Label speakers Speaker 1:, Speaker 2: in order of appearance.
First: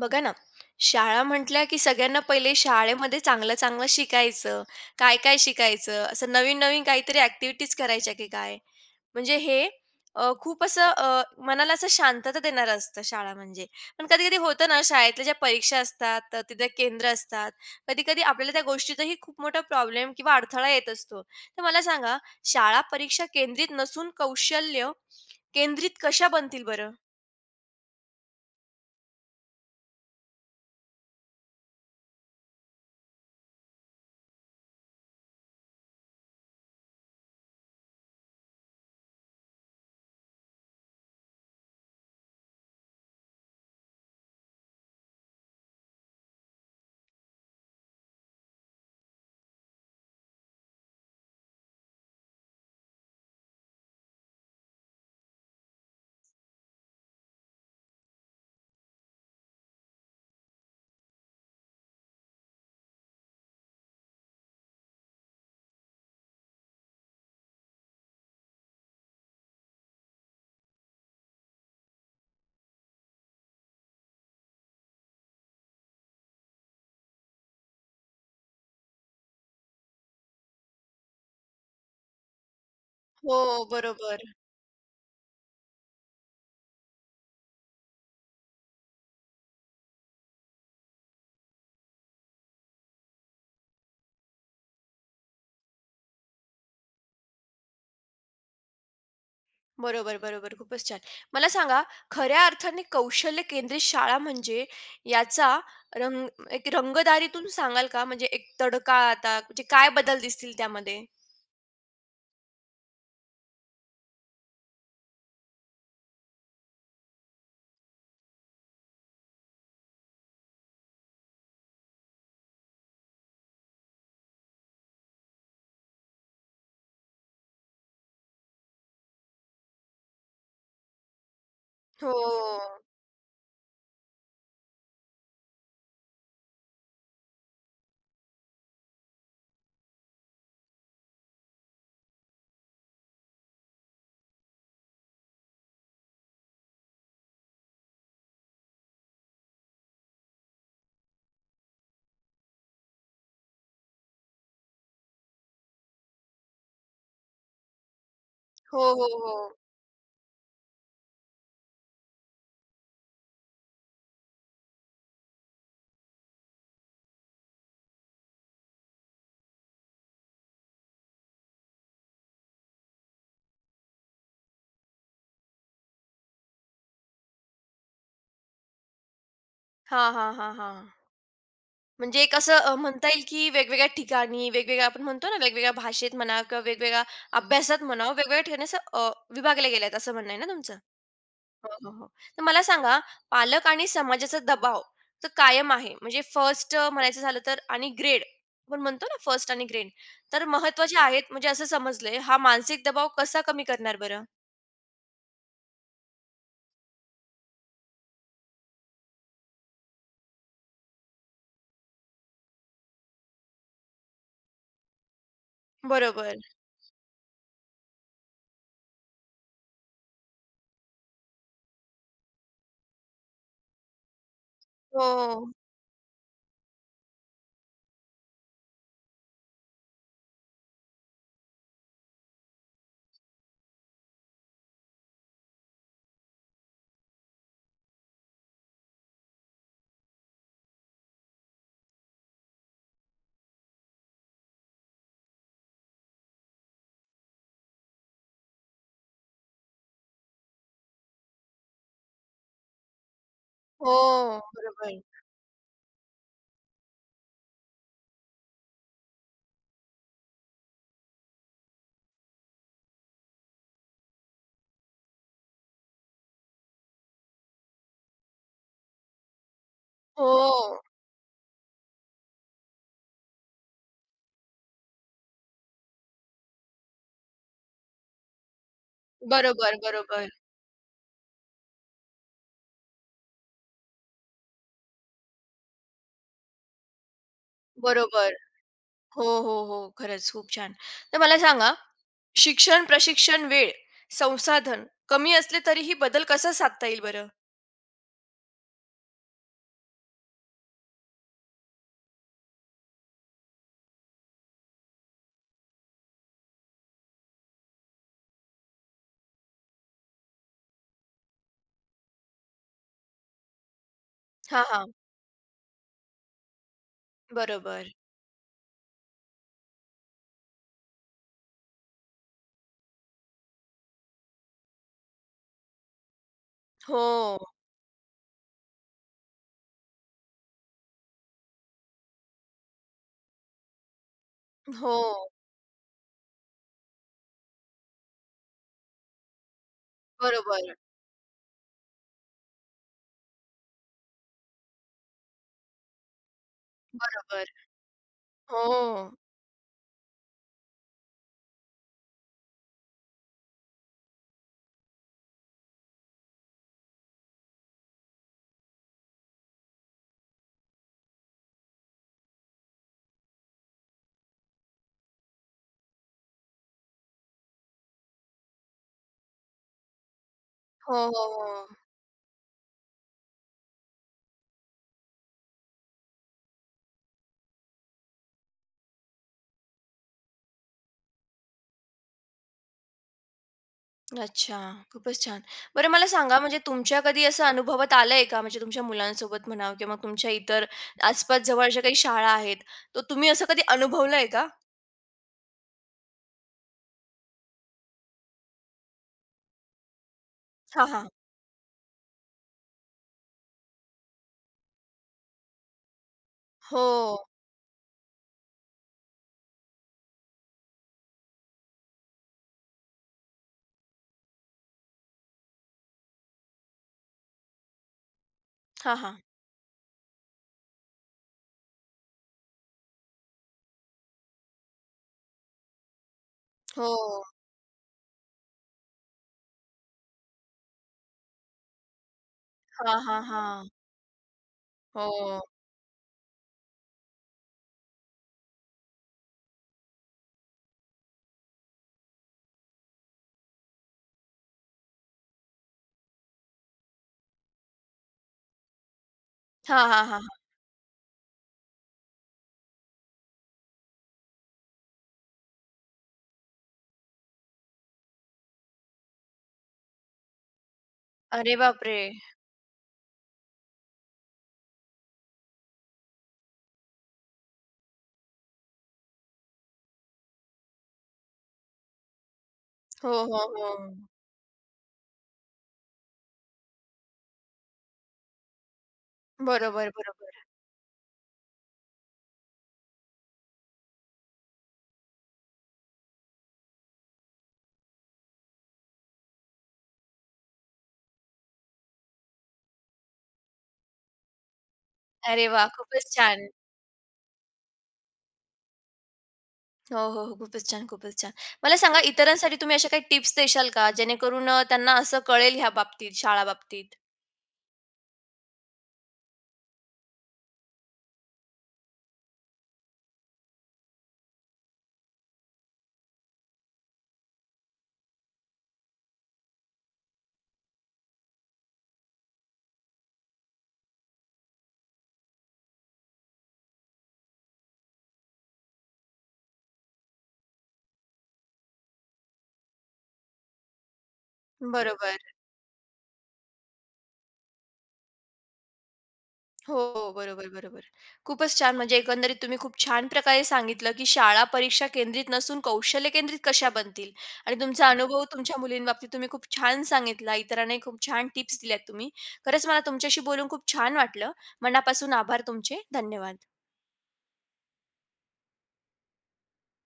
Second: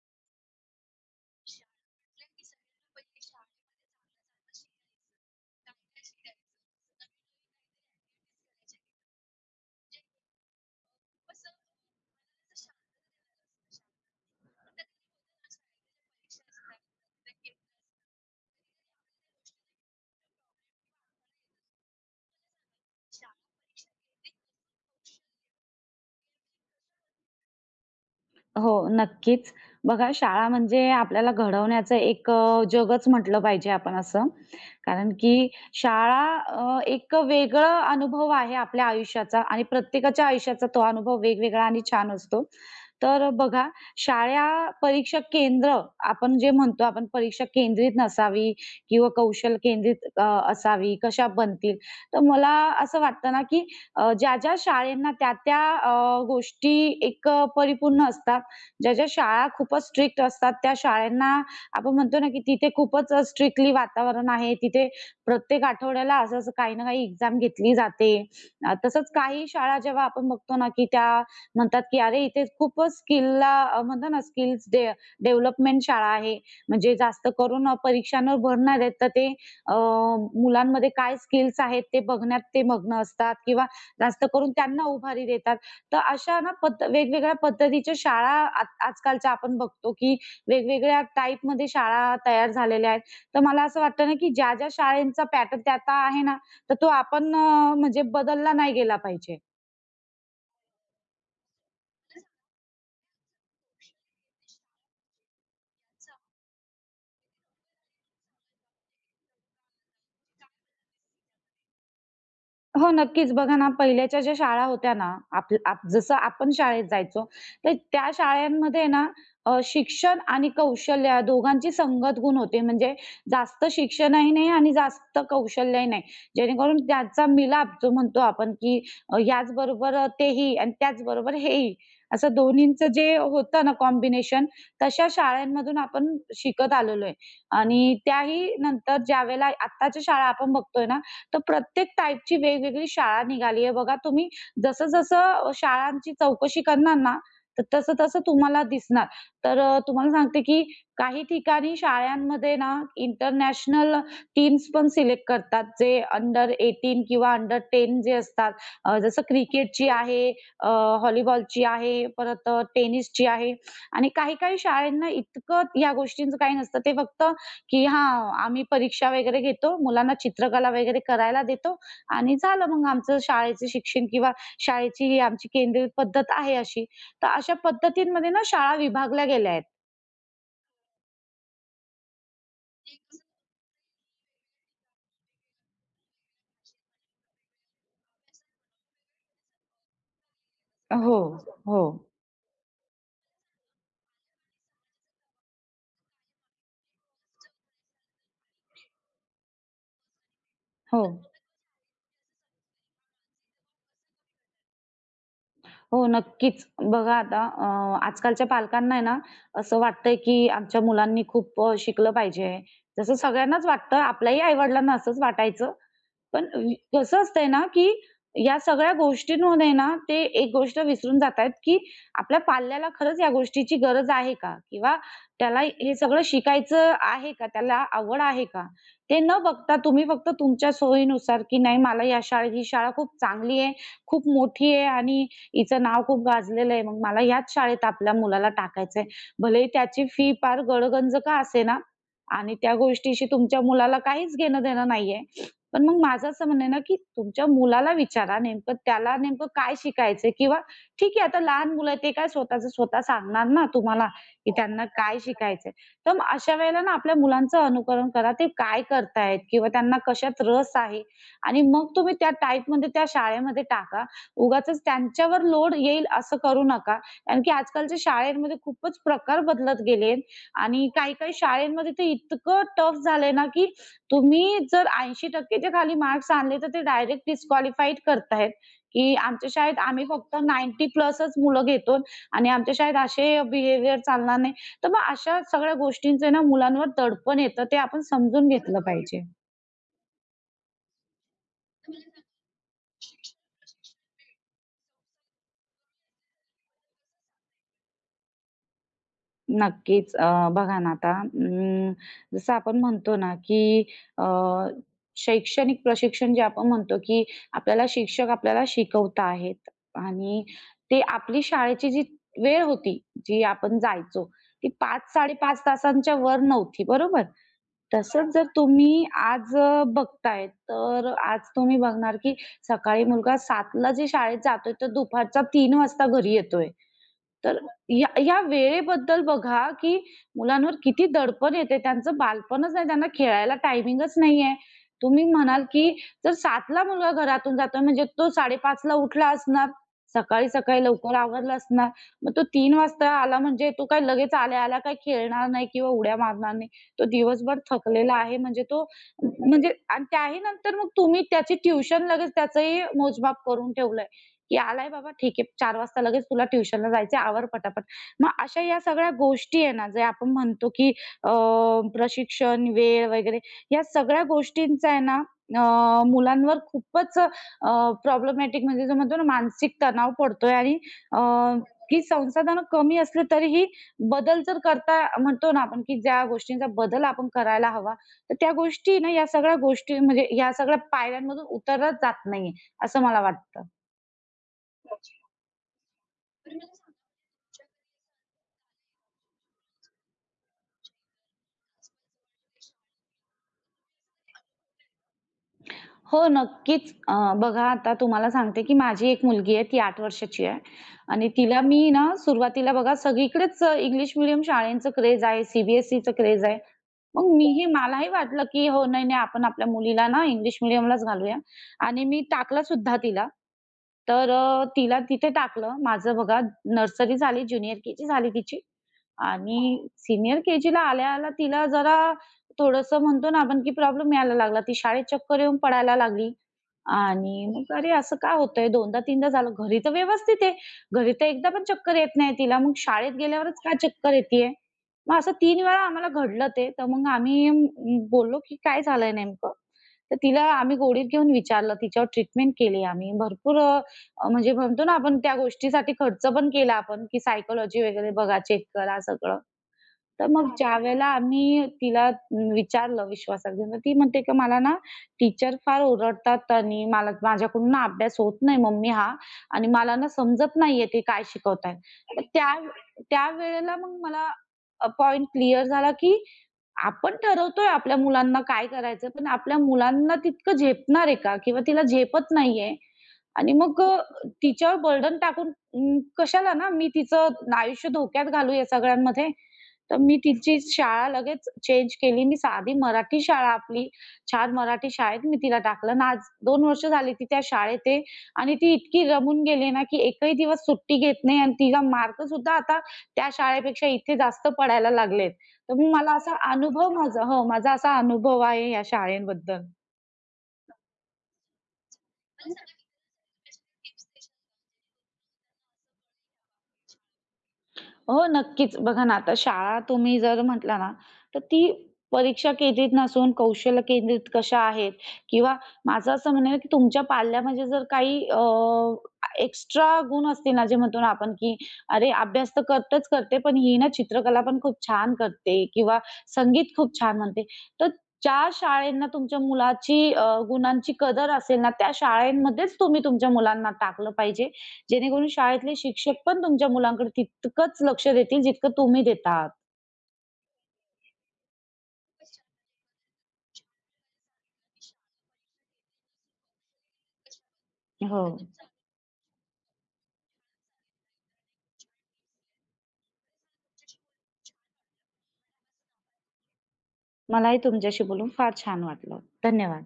Speaker 1: बघा ना, शाळा म्हटल्या की सगळ्यांना पहिले शाळेमध्ये चांगलं-चांगलं शिकायचं. काय-काय शिकायचं? असं नवीन-नवीन काहीतरी ॲक्टिव्हिटीज करायच्या की काय? म्हणजे हे खूप असं मनाला असं शांतता देणारं असतं शाळा म्हणजे. पण कधी-कधी होतं ना, शाळेतल्या ज्या परीक्षा असतात, तर तिथे केंद्र असतात. कधी-कधी आपल्याला त्या गोष्टीतही खूप मोठा प्रॉब्लेम किंवा अडथळा येत असतो. तर मला सांगा, शाळा परीक्षा केंद्रित नसून कौशल्य केंद्रित कशा बनतील बरं?
Speaker 2: हो, नक्कीच. बघा शाळा म्हणजे आपल्याला घडवण्याचं एक जगच म्हटलं पाहिजे आपण असं. कारण की शाळा एक वेगळा अनुभव आहे आपल्या आयुष्याचा आणि प्रत्येकाच्या आयुष्याचा तो अनुभव वेगवेगळा आणि छान असतो. तर बघा शाळा परीक्षा केंद्र आपण जे म्हणतो आपण परीक्षा केंद्रित नसावी किंवा कौशल केंद्रित असावी, कशा बनतील. तर मला असं वाटतं ना, की ज्या-ज्या शाळेंना त्या-त्या गोष्टी एक परिपूर्ण असतात. ज्या ज्या शाळा खूपच स्ट्रिक्ट असतात त्या शाळांना आपण म्हणतो ना, की तिथे खूपच स्ट्रिक्टली वातावरण आहे. तिथे प्रत्येक आठवड्याला असं-असं काही ना काही एक्झाम घेतली जाते. तसंच काही शाळा जेव्हा आपण बघतो ना, की त्या म्हणतात, की अरे इथे खूपच स्किलला म्हणतो ना स्किल्स डेव्हलपमेंट शाळा आहे. म्हणजे जास्त करून परीक्षांवर भर नाही देत तर ते अ, मुलांमध्ये काय स्किल्स आहेत ते बघण्यात ते मग्न असतात
Speaker 1: हो,
Speaker 2: किंवा जास्त
Speaker 1: बरोबर.
Speaker 2: करून त्यांना उभारी देतात. तर अशा ना वेगवेगळ्या पद्धतीच्या शाळा आज आजकालच्या आपण बघतो, की वेगवेगळ्या टाइपमध्ये शाळा तयार झालेल्या आहेत. तर मला असं वाटतं ना, की ज्या-ज्या शाळेंचा पॅटर्न त्या आता आहे ना, तर तो आपण म्हणजे बदलला नाही गेला पाहिजे.
Speaker 1: बरोबर, बरोबर. खूपच छान. मला सांगा, खऱ्या अर्थाने कौशल्य केंद्रित शाळा म्हणजे याचा रंग एक रंगदारीतून सांगाल का? म्हणजे एक तडका आता म्हणजे काय बदल दिसतील त्यामध्ये?
Speaker 2: हो, नक्कीच. बघा ना, पहिल्याच्या ज्या शाळा होत्या ना, आप आप जसं आपण शाळेत जायचो, तर त्या शाळांमध्ये ना शिक्षण आणि कौशल्य या दोघांची संगत गुण होते. म्हणजे जास्त शिक्षणही नाही आणि जास्त कौशल्यही नाही. जेणेकरून त्याचा मिलाप जो म्हणतो आपण, की याचबरोबर तेही आणि त्याचबरोबर हेही, असं
Speaker 1: हो.
Speaker 2: दोन्हींचं जे होतं ना कॉम्बिनेशन, तशा शाळांमधून आपण शिकत आलेलो आहे. आणि त्याही नंतर ज्यावेळेला आत्ताच्या शाळा आपण बघतोय ना, तर प्रत्येक टाईपची वेगवेगळी शाळा निघाली आहे बघा. तुम्ही जसं-जसं शाळांची चौकशी करणार ना, तर तसं-तसं तुम्हाला दिसणार. तर तुम्हाला सांगते, की काही ठिकाणी शाळांमध्ये ना इंटरनॅशनल टीम्स पण सिलेक्ट करतात, जे अंडर 18 किंवा अंडर 10 जे असतात.
Speaker 1: हो, हो,
Speaker 2: जसं
Speaker 1: हो.
Speaker 2: क्रिकेटची आहे, अ, व्हॉलीबॉलची आहे, परत टेनिसची आहे आणि काही-काही शाळांना इतकं या गोष्टींचं काही नसतं. ते फक्त की हां, आम्ही परीक्षा वगैरे घेतो, मुलांना चित्रकला वगैरे करायला देतो आणि झालं मग आमचं शाळेचं शिक्षण किंवा शाळेची ही आमची केंद्रित पद्धत आहे अशी. तर अशा पद्धतींमध्ये ना शाळा विभागल्या गेल्या आहेत.
Speaker 1: हां, हां, हां, हां. म्हणजे एक असं म्हणता येईल की वेगवेगळ्या ठिकाणी, वेगवेगळ्या आपण म्हणतो ना, वेगवेगळ्या भाषेत म्हणा किंवा वेगवेगळ्या अभ्यासात म्हणा, वेगवेगळ्या ठिकाणी असं विभागले गेले आहेत, असं म्हणणं आहे ना तुमचं?
Speaker 2: हो,
Speaker 1: हो,
Speaker 2: हो,
Speaker 1: हो, हो. तर मला सांगा, पालक आणि समाजाचा दबाव तर कायम आहे. म्हणजे फर्स्ट म्हणायचं झालं तर आणि ग्रेड आपण म्हणतो ना, फर्स्ट आणि ग्रेड तर महत्त्वाचे
Speaker 2: हो,
Speaker 1: आहेत म्हणजे असं समजलंय. हा मानसिक दबाव कसा कमी करणार बरं?
Speaker 2: हो, नक्कीच. बघा आता आजकालच्या पालकांना आहे ना, असं वाटतंय की आमच्या मुलांनी खूप शिकलं पाहिजे. जसं सगळ्यांनाच वाटतं, आपल्याही आई-वडिलांना असंच वाटायचं.
Speaker 1: बरोबर.
Speaker 2: पण कसं असतंय ना, की या सगळ्या गोष्टींमध्ये ना, ते एक गोष्ट विसरून जातायत, की आपल्या पाल्याला खरंच या गोष्टीची गरज आहे का? किंवा
Speaker 1: हो,
Speaker 2: त्याला हे सगळं शिकायचं आहे का? त्याला आवड आहे का? ते न बघता तुम्ही फक्त तुमच्या सोयीनुसार, की नाही मला या शाळेत ही शाळा खूप चांगली आहे, खूप मोठी आहे आणि हिचं नाव खूप गाजलेलं आहे. मग मला याच शाळेत आपल्या मुलाला टाकायचंय. भलेही त्याची फी फार गडगंज का असेना आणि त्या गोष्टीशी तुमच्या मुलाला काहीच घेणं-देणं नाहीये. पण मग माझं असं म्हणणं आहे ना, की तुमच्या मुलाला विचारा नेमकं त्याला नेमकं काय शिकायचंय किंवा ठीक आहे आता लहान मुलं आहे ते काय स्वतःचं स्वतः सांगणार ना तुम्हाला,
Speaker 1: हो.
Speaker 2: की हो. त्यांना
Speaker 1: बरोबर.
Speaker 2: काय शिकायचंय. तर मग अशा वेळेला ना आपल्या मुलांचं अनुकरण करा. ते काय करतायत किंवा त्यांना कशात रस आहे आणि मग तुम्ही त्या टाइपमध्ये त्या शाळेमध्ये टाका. उगाचच त्यांच्यावर लोड येईल असं करू नका. कारण की आजकालच्या शाळेमध्ये खूपच प्रकार बदलत गेले
Speaker 1: हो.
Speaker 2: आणि काही-काही शाळेमध्ये तर इतकं टफ झालंय ना, की तुम्ही जर 80%च्या खाली मार्क्स आणले, तर ते डायरेक्ट डिस्क्वालिफाईड करतायत, की आमच्या
Speaker 1: बरोबर,
Speaker 2: शाळेत आम्ही
Speaker 1: बरोबर,
Speaker 2: फक्त 90 प्लसच मुलं घेतो आणि आमच्या शाळेत असे बिहेवियर चालणार नाही. तर मग अशा सगळ्या गोष्टींचे ना मुलांवर दडपण येतं, ते आपण
Speaker 1: बरोबर.
Speaker 2: समजून घेतलं पाहिजे.
Speaker 1: हो, हो, हो. खरंच खूप छान. तर मला सांगा, शिक्षण, प्रशिक्षण, वेळ, संसाधन कमी असले तरीही बदल कसा साधता येईल बरं?
Speaker 2: नक्कीच. बघा ना आता जसं आपण म्हणतो ना, की अ, शैक्षणिक प्रशिक्षण जे आपण म्हणतो, की आपल्याला शिक्षक आपल्याला शिकवत आहेत आणि ते आपली शाळेची जी वेळ होती, जी आपण जायचो,
Speaker 1: हां,
Speaker 2: ती
Speaker 1: हां.
Speaker 2: 5 5:30 तासांच्या वर नव्हती, बरोबर?
Speaker 1: बरोबर.
Speaker 2: तसंच जर तुम्ही आज बघताय, तर आज तुम्ही बघणार, की सकाळी मुलगा 7:00ला जे शाळेत जातोय, तर दुपारचा 3 वाजता घरी येतोय.
Speaker 1: हो.
Speaker 2: तर या या वेळेबद्दल बघा, की मुलांवर किती दडपण येते. त्यांचं बालपणच नाही, त्यांना खेळायला टायमिंगच नाहीये.
Speaker 1: हो,
Speaker 2: तुम्ही म्हणाल, की जर 7:00ला मुलगा घरातून जातोय, म्हणजे तो 5:30ला उठला असणार,
Speaker 1: बरोबर,
Speaker 2: सकाळी-सकाळी लवकर आवरला असणार. मग तो 3 वाजता आला म्हणजे तो काय लगेच आल्या-आल्या काही खेळणार नाही किंवा उड्या मारणार नाही. तो
Speaker 1: बरोबर.
Speaker 2: दिवसभर थकलेला आहे म्हणजे
Speaker 1: हो.
Speaker 2: तो म्हणजे आणि त्याही नंतर मग तुम्ही त्याची ट्युशन लगेच त्याचंही मोजमाप करून ठेवलंय, की आलाय बाबा ठीक आहे 4 वाजता लगेच तुला ट्युशनला जायचं आहे, आवर पटापट. मग अशा या सगळ्या गोष्टी आहे ना, जे आपण म्हणतो की अ, प्रशिक्षण, वेळ वगैरे या सगळ्या गोष्टींचा आहे ना मुलांवर खूपच प्रॉब्लेमॅटिक म्हणजे जो म्हणतो ना मानसिक तणाव पडतोय आणि
Speaker 1: हो,
Speaker 2: अ,
Speaker 1: हो, हो.
Speaker 2: की संसाधनं कमी असली तरीही बदल जर करता म्हणतो ना आपण, की ज्या गोष्टींचा बदल आपण करायला हवा, तर त्या गोष्टी ना, या सगळ्या गोष्टी म्हणजे या सगळ्या पायऱ्यांमधून उतरलाच जात नाहीये, असं मला वाटतं.
Speaker 1: अच्छा, खूपच छान. बरं मला सांगा म्हणजे तुमच्या कधी असं अनुभवात आलंय का? म्हणजे तुमच्या मुलांसोबत म्हणावं किंवा मग तुमच्या इतर आसपास जवळच्या काही शाळा आहेत, तर तुम्ही असं कधी अनुभवलंय का?
Speaker 2: हो, नक्कीच. बघा आता तुम्हाला सांगते, की माझी एक मुलगी आहे, ती 8 वर्षाची आहे
Speaker 1: हां, हां.
Speaker 2: आणि तिला मी ना सुरुवातीला बघा सगळीकडेच इंग्लिश मीडियम शाळेंचं क्रेज आहे, सी क्रेज आहे. मग
Speaker 1: हो.
Speaker 2: मीही मलाही वाटलं, की हो नाही, नाही आपण आपल्या मुलीला ना इंग्लिश मीडियमलाच घालूया आणि मी टाकलं सुद्धा तिला. तर तिला तिथे टाकलं. माझं बघा नर्सरी झाली, ज्युनियर केजी झाली तिची
Speaker 1: हां, हां.
Speaker 2: आणि सीनियर केजीला आल्या-आल्या तिला जरा थोडंसं म्हणतो ना आपण, की प्रॉब्लेम यायला लागला. ती शाळेत चक्कर येऊन पडायला लागली
Speaker 1: हो.
Speaker 2: आणि मग अरे असं का होतंय? दोनदा-तीनदा झालं. घरी तर व्यवस्थित आहे. घरी तर एकदा पण चक्कर येत नाही तिला. मग
Speaker 1: हां,
Speaker 2: शाळेत
Speaker 1: हां,
Speaker 2: गेल्यावरच
Speaker 1: हां.
Speaker 2: का चक्कर येतीये? मग असं
Speaker 1: हो.
Speaker 2: 3 वेळा आम्हाला घडलं ते. तर मग आम्ही बोललो, की "काय झालंय नेमकं?" तर तिला आम्ही गोडीत घेऊन विचारलं. तिच्यावर ट्रीटमेंट केली आम्ही. भरपूर म्हणजे म्हणतो ना आपण त्या गोष्टीसाठी खर्च पण केला आपण, की सायकॉलॉजी वगैरे बघा, चेक करा सगळं.
Speaker 1: हां, हां,
Speaker 2: तर
Speaker 1: हां.
Speaker 2: मग हां. ज्यावेळेला आम्ही तिला विचारलं विश्वासात घेऊन, तर ती म्हणते की "मला ना टीचर फार ओरडतात आणि मला माझ्याकडून ना अभ्यास होत नाही मम्मी हा आणि मला ना समजत नाहीये ते काय
Speaker 1: अरे
Speaker 2: शिकवतायत."
Speaker 1: बापरे!
Speaker 2: तर अरे त्या बापरे! त्यावेळेला मग मला पॉइंट क्लिअर झाला की आपण ठरवतोय आपल्या मुलांना काय करायचं, पण आपल्या मुलांना तितकं झेपणार आहे का? किंवा तिला झेपत नाहीये
Speaker 1: हो, हो,
Speaker 2: आणि
Speaker 1: हो.
Speaker 2: मग तिच्यावर बर्डन टाकून कशाला ना मी तिचं आयुष्य धोक्यात घालू या सगळ्यांमध्ये.
Speaker 1: बरोबर,
Speaker 2: तर मी
Speaker 1: बरोबर.
Speaker 2: तिची शाळा लगेच चेंज केली. मी साधी मराठी शाळा आपली छान मराठी शाळेत मी तिला टाकलं आणि आज 2 वर्ष झाली ती त्या शाळेत आहे आणि ती इतकी रमून गेली ना, की एकही दिवस सुट्टी घेत नाही आणि तिला मार्कसुद्धा आता त्या शाळेपेक्षा इथे जास्त पडायला लागलेत.
Speaker 1: अरे वाह!
Speaker 2: तर मग
Speaker 1: खूपच
Speaker 2: मला असा
Speaker 1: छान.
Speaker 2: अनुभव माझा हो, माझा असा अनुभव आहे या शाळेबद्दल.
Speaker 1: हो, हो, हो. खूपच छान, खूपच छान. मला सांगा इतरांसाठी तुम्ही अशा काही टिप्स देशाल का? जेणेकरून त्यांना असं कळेल ह्या बाबतीत, शाळा बाबतीत?
Speaker 2: हो, नक्कीच. बघा ना, आता शाळा तुम्ही जर म्हटला ना, तर ती परीक्षा केंद्रित नसून कौशल्य केंद्रित कशा आहेत किंवा माझं असं म्हणणं आहे, की तुमच्या पाल्यामध्ये जर काही एक्स्ट्रा गुण असतील ना, जे म्हणतो ना आपण, की "अरे, अभ्यास तर करतेच करते, पण ही ना चित्रकला पण खूप छान करते किंवा संगीत खूप छान म्हणते." तर ज्या शाळेंना तुमच्या मुलाची गुणांची कदर असेल ना, त्या शाळेमध्येच तुम्ही तुमच्या मुलांना टाकलं पाहिजे
Speaker 1: बरोबर.
Speaker 2: जेणेकरून शाळेतले शिक्षक पण तुमच्या मुलांकडे तितकंच लक्ष देतील जितकं तुम्ही देतात.
Speaker 1: हो, हो, बरोबर, बरोबर. खूपच छान म्हणजे एकंदरीत तुम्ही खूप छान प्रकारे सांगितलं, की शाळा परीक्षा केंद्रित नसून कौशल्य केंद्रित कशा बनतील आणि तुमचा
Speaker 2: हो.
Speaker 1: अनुभव तुमच्या मुलींबाबतीत तुम्ही खूप छान सांगितला. इतरांनाही खूप छान टिप्स दिल्यात तुम्ही. खरंच मला तुमच्याशी बोलून खूप छान वाटलं. मनापासून आभार तुमचे. धन्यवाद.
Speaker 2: मलाही तुमच्याशी बोलून फार छान वाटलं. धन्यवाद.